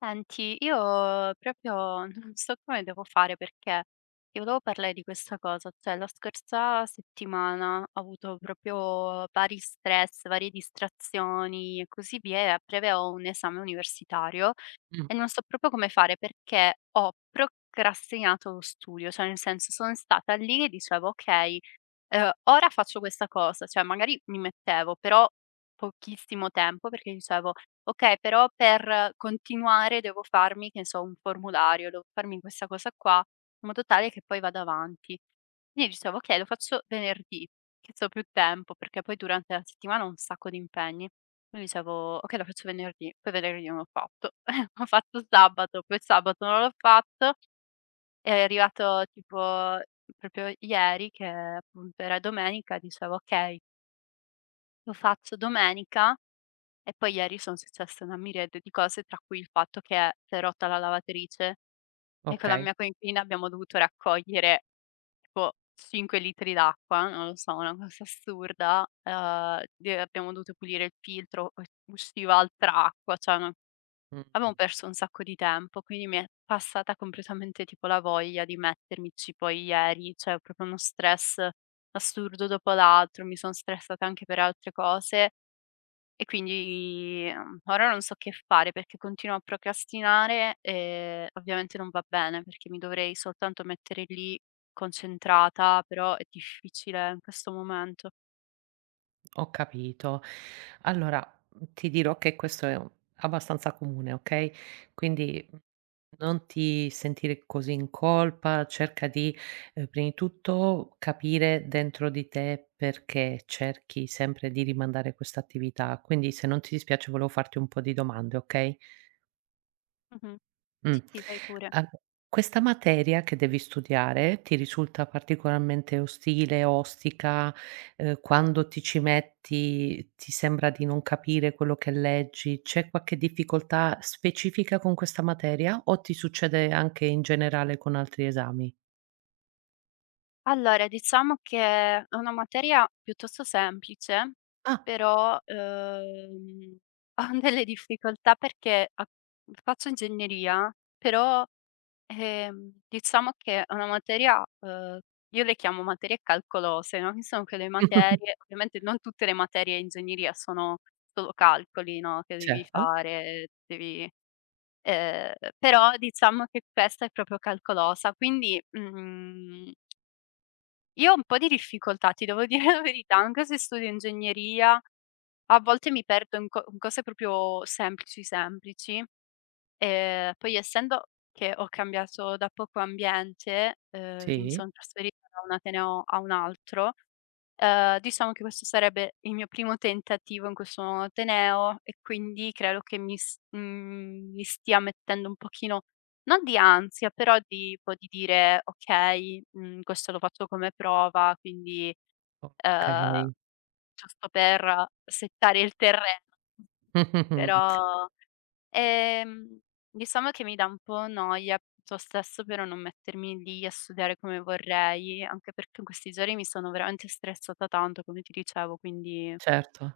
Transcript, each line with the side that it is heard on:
left: Senti, io proprio non so come devo fare perché ti volevo parlare di questa cosa, cioè la scorsa settimana ho avuto proprio vari stress, varie distrazioni e così via, e a breve ho un esame universitario
right: Mh,
left: e non so proprio come fare perché ho procrastinato lo studio, cioè nel senso sono stata lì e dicevo ok, ora faccio questa cosa, cioè magari mi mettevo, però pochissimo tempo, perché dicevo: "Okay, però per continuare devo farmi, che ne so, un formulario, devo farmi questa cosa qua, in modo tale che poi vado avanti". Quindi dicevo: "Okay, lo faccio venerdì, che c'ho più tempo", perché poi durante la settimana ho un sacco di impegni. Quindi dicevo: "Okay, lo faccio venerdì", poi venerdì non l'ho fatto. Ho fatto sabato, poi sabato non l'ho fatto, è arrivato tipo proprio ieri che, appunto, era domenica, dicevo: "Okay, lo faccio domenica", e poi ieri sono successe una miriade di cose, tra cui il fatto che s'è rotta la lavatrice e con la
right: okay,
left: mia coinquilina abbiamo dovuto raccogliere tipo 5 litri d'acqua, non lo so, una cosa assurda, de abbiamo dovuto pulire il filtro, poi usciva altra acqua, cioè una...
right: mh,
left: Avevo perso un sacco di tempo, quindi mi è passata completamente tipo la voglia di mettermici poi ieri, cioè ho proprio uno stress assurdo dopo l'altro, mi son stressata anche per altre cose e quindi, ora non so che fare perché continuo a procrastinare e ovviamente non va bene, perché mi dovrei soltanto mettere lì concentrata, però è difficile in questo momento.
right: Ho capito. Allora, ti dirò che questo è u abbastanza comune, okay, quindi, non ti sentire così in colpa, cerca di, prima di tutto capire dentro di te perché cerchi sempre di rimandare questa attività. Quindi se non ti dispiace volevo farti un po' di domande, okay?
left: Mh-mh.
right: Mh.
left: Sì, sì, vai pure.
right: A questa materia che devi studiare ti risulta particolarmente ostile, ostica? Quando ti ci metti ti sembra di non capire quello che leggi? C'è qualche difficoltà specifica con questa materia o ti succede anche in generale con altri esami?
left: Allora, diciamo che è una materia piuttosto semplice,
right: Ah,
left: però, ho delle difficoltà perché a faccio ingegneria, però, diciamo che è una materia, io le chiamo materie calcolose, no, che sono quelle materie ovviamente non tutte le materie in ingegneria sono solo calcoli, no, che devi
right: certo,
left: fare, devi ehm, però diciamo che questa è proprio calcolosa, quindi, mhmm io ho un po' di difficoltà, ti devo dire la verità, anche se studio ingegneria, a volte mi perdo in co in cose proprio semplici, semplici. Poi essendo che ho cambiato da poco ambiente, ri mi
right: sì,
left: son trasferita da un ateneo a un altro. Diciamo che questo sarebbe il mio primo tentativo in questo nuovo ateneo e quindi credo che mi stia mettendo un pochino non di ansia, però tipo di dire: "Okay, questo lo faccio come prova, quindi, ehm,
right: okay.
left: giusto per settare il terreno." Però Ehm, diciamo che mi dà un po' noia piuttosto stesso però non mettermi lì a studiare come vorrei, anche perché in questi giorni mi sono veramente stressata tanto, come ti dicevo, quindi...
right: Certo.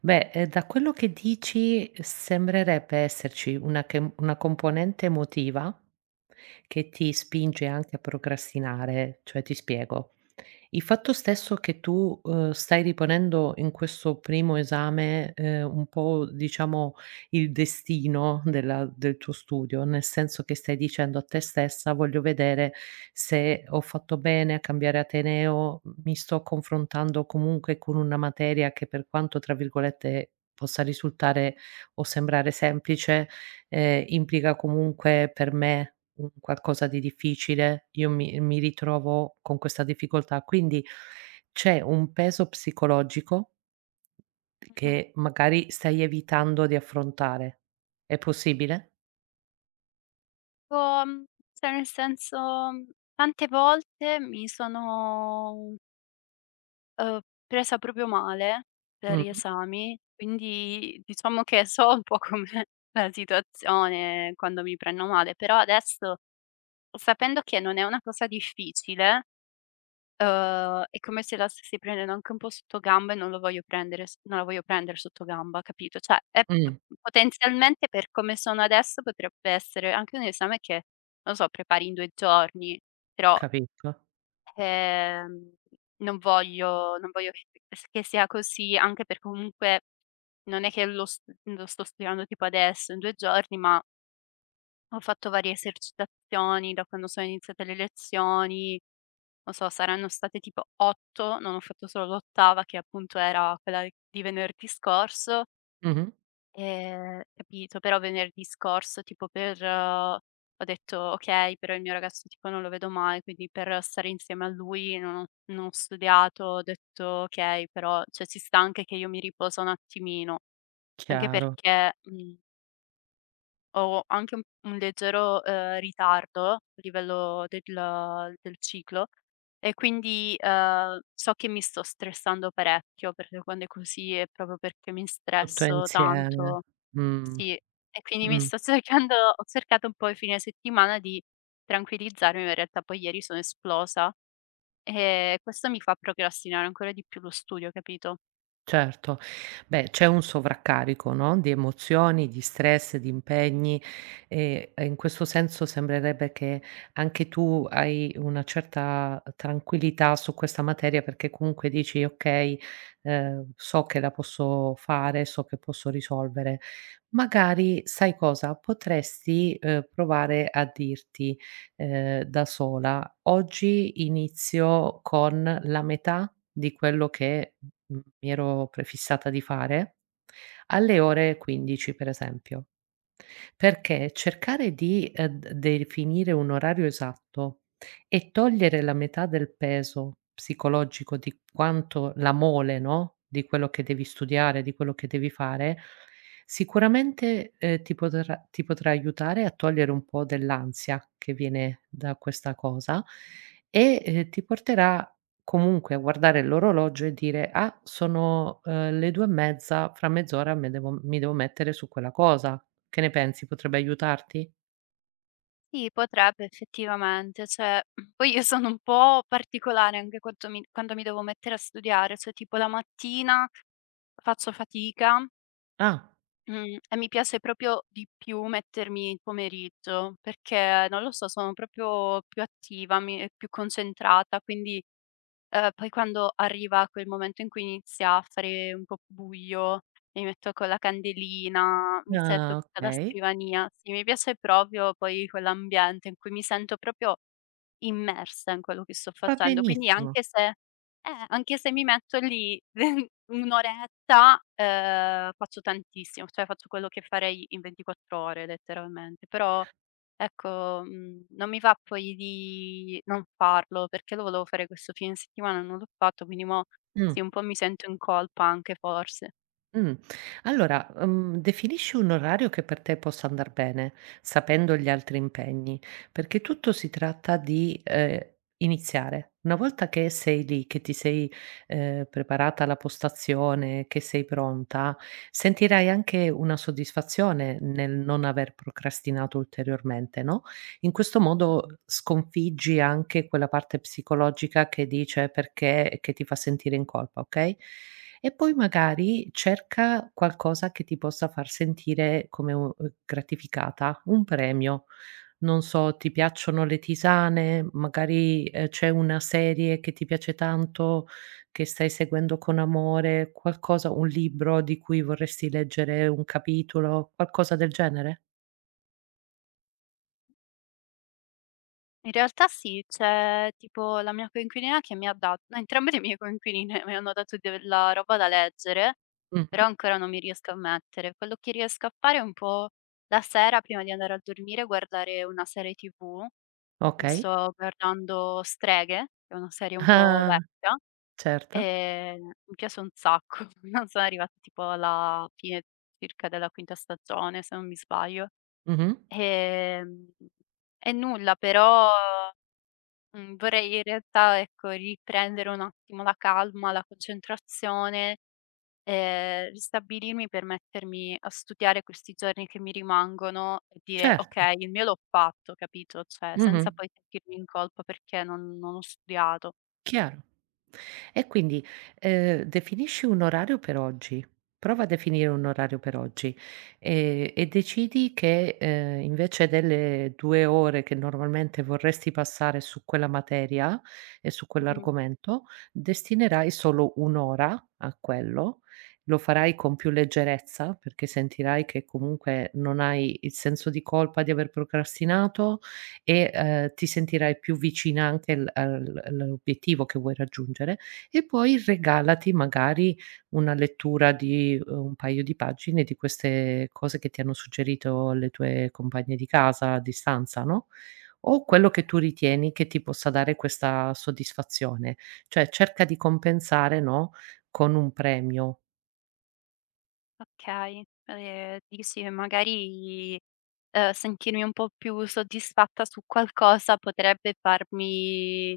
right: Beh, da quello che dici sembrerebbe esserci una chem una componente emotiva che ti spinge anche a procrastinare. Cioè, ti spiego: il fatto stesso che tu, stai riponendo in questo primo esame, un po' diciamo il destino del tuo studio, nel senso che stai dicendo a te stessa: "Voglio vedere se ho fatto bene a cambiare ateneo, m mi sto confrontando comunque con una materia che per quanto, tra virgolette, possa risultare o sembrare semplice, implica comunque per me un qualcosa di difficile, io mi ritrovo con questa difficoltà. Quindi c'è un peso psicologico
left: Mh-mh.
right: che magari stai evitando di affrontare. È possibile?
left: Boh, cioè nel senso, tante volte mi sono, uhm, presa proprio male per
right: Mh,
left: gli esami, quindi diciamo che so un po' com'è la situazione quando mi prendo male, però adesso, sapendo che non è una cosa difficile, è come se la stessi prendendo anche un po' sottogamba e non lo voglio prendere s non la voglio prendere sottogamba, capito? Cioè, è p
right: mh,
left: potenzialmente per come sono adesso potrebbe essere anche un esame che, non lo so, prepari in 2 giorni, però,
right: capito.
left: ehm, non voglio che sia così, anche per comunque non è che lo sto studiando tipo adesso in 2 giorni, ma ho fatto varie esercitazioni da quando sono iniziate le lezioni, non so, saranno state tipo 8, non ho fatto solo l'8ª che appunto era quella di venerdì scorso,
right: Mh-mh.
left: capito, però venerdì scorso tipo per ho detto: "Okay, però il mio ragazzo tipo non lo vedo mai, quindi per stare insieme a lui non ho studiato." Ho detto: "Okay, però cioè ci sta anche che io mi riposo un attimino." Anche
right: Chiaro,
left: perché, mhmm ho anche un leggero, ritardo a livello del del ciclo e quindi, so che mi sto stressando parecchio, perché quando è così è proprio perché mi
right: tutto
left: stresso
right: insieme.
left: tanto.
right: Mh,
left: Sì, e quindi mi
right: mh.
left: sto cercando ho cercato un po' i fine settimana di tranquillizzarmi, ma in realtà poi ieri sono esplosa e questo mi fa procrastinare ancora di più lo studio, capito?
right: Certo. Beh, c'è un sovraccarico, no, di emozioni, di stress, di impegni e in questo senso sembrerebbe che anche tu hai una certa tranquillità su questa materia perché comunque dici: "Okay, so che la posso fare, so che posso risolvere". Magari sai cosa? Potresti, provare a dirti da sola. Oggi inizio con la metà di quello che, mi ero prefissata di fare alle ore 15, per esempio. Perché cercare di, d definire un orario esatto e togliere la metà del peso psicologico di quanto la mole, no, di quello che devi studiare, di quello che devi fare, sicuramente, ehm, ti potrà aiutare a togliere un po' dell'ansia che viene da questa cosa e, ti porterà comunque a guardare l'orologio e dire: "Ah, sono, le 2 e mezza, fra mezz'ora me devo mi devo mettere su quella cosa". Che ne pensi? Potrebbe aiutarti?
left: Sì, potrebbe effettivamente, cioè poi io sono un po' particolare anche quanto mi quando mi devo mettere a studiare, cioè tipo la mattina faccio fatica,
right: Ah,
left: mhmm, e mi piace proprio di più mettermi il pomeriggio, perché non lo so, sono proprio più attiva, mi più concentrata, quindi poi quando arriva quel momento in cui inizia a fare un po' buio, mi metto con la candelina, mi setto
right: ah,
left: tutta da
right: okay.
left: scrivania. Sì, mi piace proprio poi quell'ambiente in cui mi sento proprio immersa in quello che sto
right: Va
left: facendo, quindi
right: benissimo.
left: anche se mi metto lì un'oretta, faccio tantissimo, cioè faccio quello che farei in 24 ore letteralmente, però ecco, non mi va poi di non farlo, perché lo volevo fare questo fine settimana, non l'ho fatto, quindi mo'
right: Mh,
left: sì, un po' mi sento in colpa anche forse.
right: mh. Allora, definisci un orario che per te possa andar bene, sapendo gli altri impegni, perché tutto si tratta di, iniziare. Una volta che sei lì, che ti sei, preparata la postazione, che sei pronta, sentirai anche una soddisfazione nel non aver procrastinato ulteriormente, no? In questo modo sconfiggi anche quella parte psicologica che dice perché che ti fa sentire in colpa, okay, e poi magari cerca qualcosa che ti possa far sentire come u gratificata, un premio. Non so, ti piacciono le tisane, magari, c'è una serie che ti piace tanto, che stai seguendo con amore, qualcosa un libro di cui vorresti leggere un capitolo, qualcosa del genere?
left: In realtà sì, c'è tipo la mia coinquilina che mi ha dato, no, entrambe le mie coinquiline mi hanno dato della roba da leggere, però
right: Mh-mh.
left: ancora non mi riesco a mettere. Quello che riesco a fare è un po' la sera prima di andare a dormire guardare una serie TV. Mi
right: Okay.
left: sto guardando Streghe, che è una serie un po'
right: Ah.
left: vecchia,
right: Certo.
left: mi piace un sacco. Non sono arrivata tipo alla fine circa della quinta stagione, se non mi sbaglio.
right: Mh-mh.
left: Ehm, e nulla, però Mhmm, vorrei in realtà, ecco, riprendere un attimo la calma, la concentrazione, ristabilirmi per mettermi a studiare questi giorni che mi rimangono e dire:
right: Certo.
left: "Okay, il mio l'ho fatto", capito, cioè senza
right: Mh-mh.
left: poi sentirmi in colpa perché non ho studiato.
right: Chiaro. E quindi, definisci un orario per oggi. Prova a definire un orario per oggi, e decidi che, invece delle 2 ore che normalmente vorresti passare su quella materia e su
left: Mh-mh.
right: quell'argomento, destinerai solo 1 ora a quello. Lo farai con più leggerezza, perché sentirai che comunque non hai il senso di colpa di aver procrastinato, e, ti sentirai più vicina anche al al all'obiettivo che vuoi raggiungere e poi regalati magari una lettura di un paio di pagine di queste cose che ti hanno suggerito le tue compagne di casa a distanza, no, o quello che tu
left: Okay.
right: ritieni che ti possa dare questa soddisfazione. Cioè cerca di compensare, no, con un premio.
left: Okay, dici magari, sentirmi un po' più soddisfatta su qualcosa potrebbe farmi,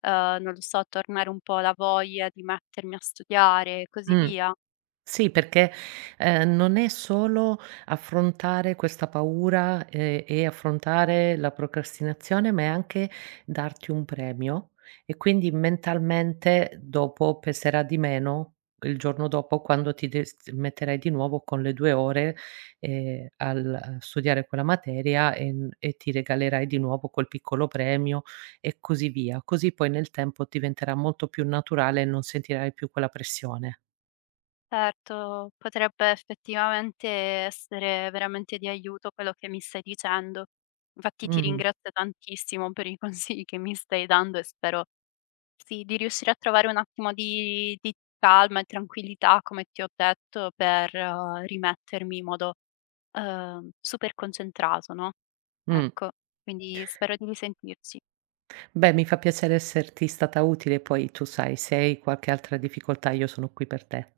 left: non lo so, tornare un po' la voglia di mettermi a studiare e così
right: Mh.
left: via.
right: Sì, perché, non è solo affrontare questa paura, e affrontare la procrastinazione, ma è anche darti un premio e quindi mentalmente dopo peserà di meno il giorno dopo quando ti des metterai di nuovo con le 2 ore, al a studiare quella materia e ti regalerai di nuovo quel piccolo premio e così via. Così poi nel tempo diventerà molto più naturale e non sentirai più quella pressione.
left: Certo, potrebbe effettivamente essere veramente di aiuto quello che mi stai dicendo. Infatti ti
right: Mh.
left: ringrazio tantissimo per i consigli che mi stai dando e spero... Sì, di riuscire a trovare un attimo di calma e tranquillità, come ti ho detto, per rimettermi in modo, super concentrato, no,
right: Mh.
left: ecco, quindi spero di risentirci.
right: Beh, mi fa piacere esserti stata utile, poi tu sai, se hai qualche altra difficoltà io sono qui per te.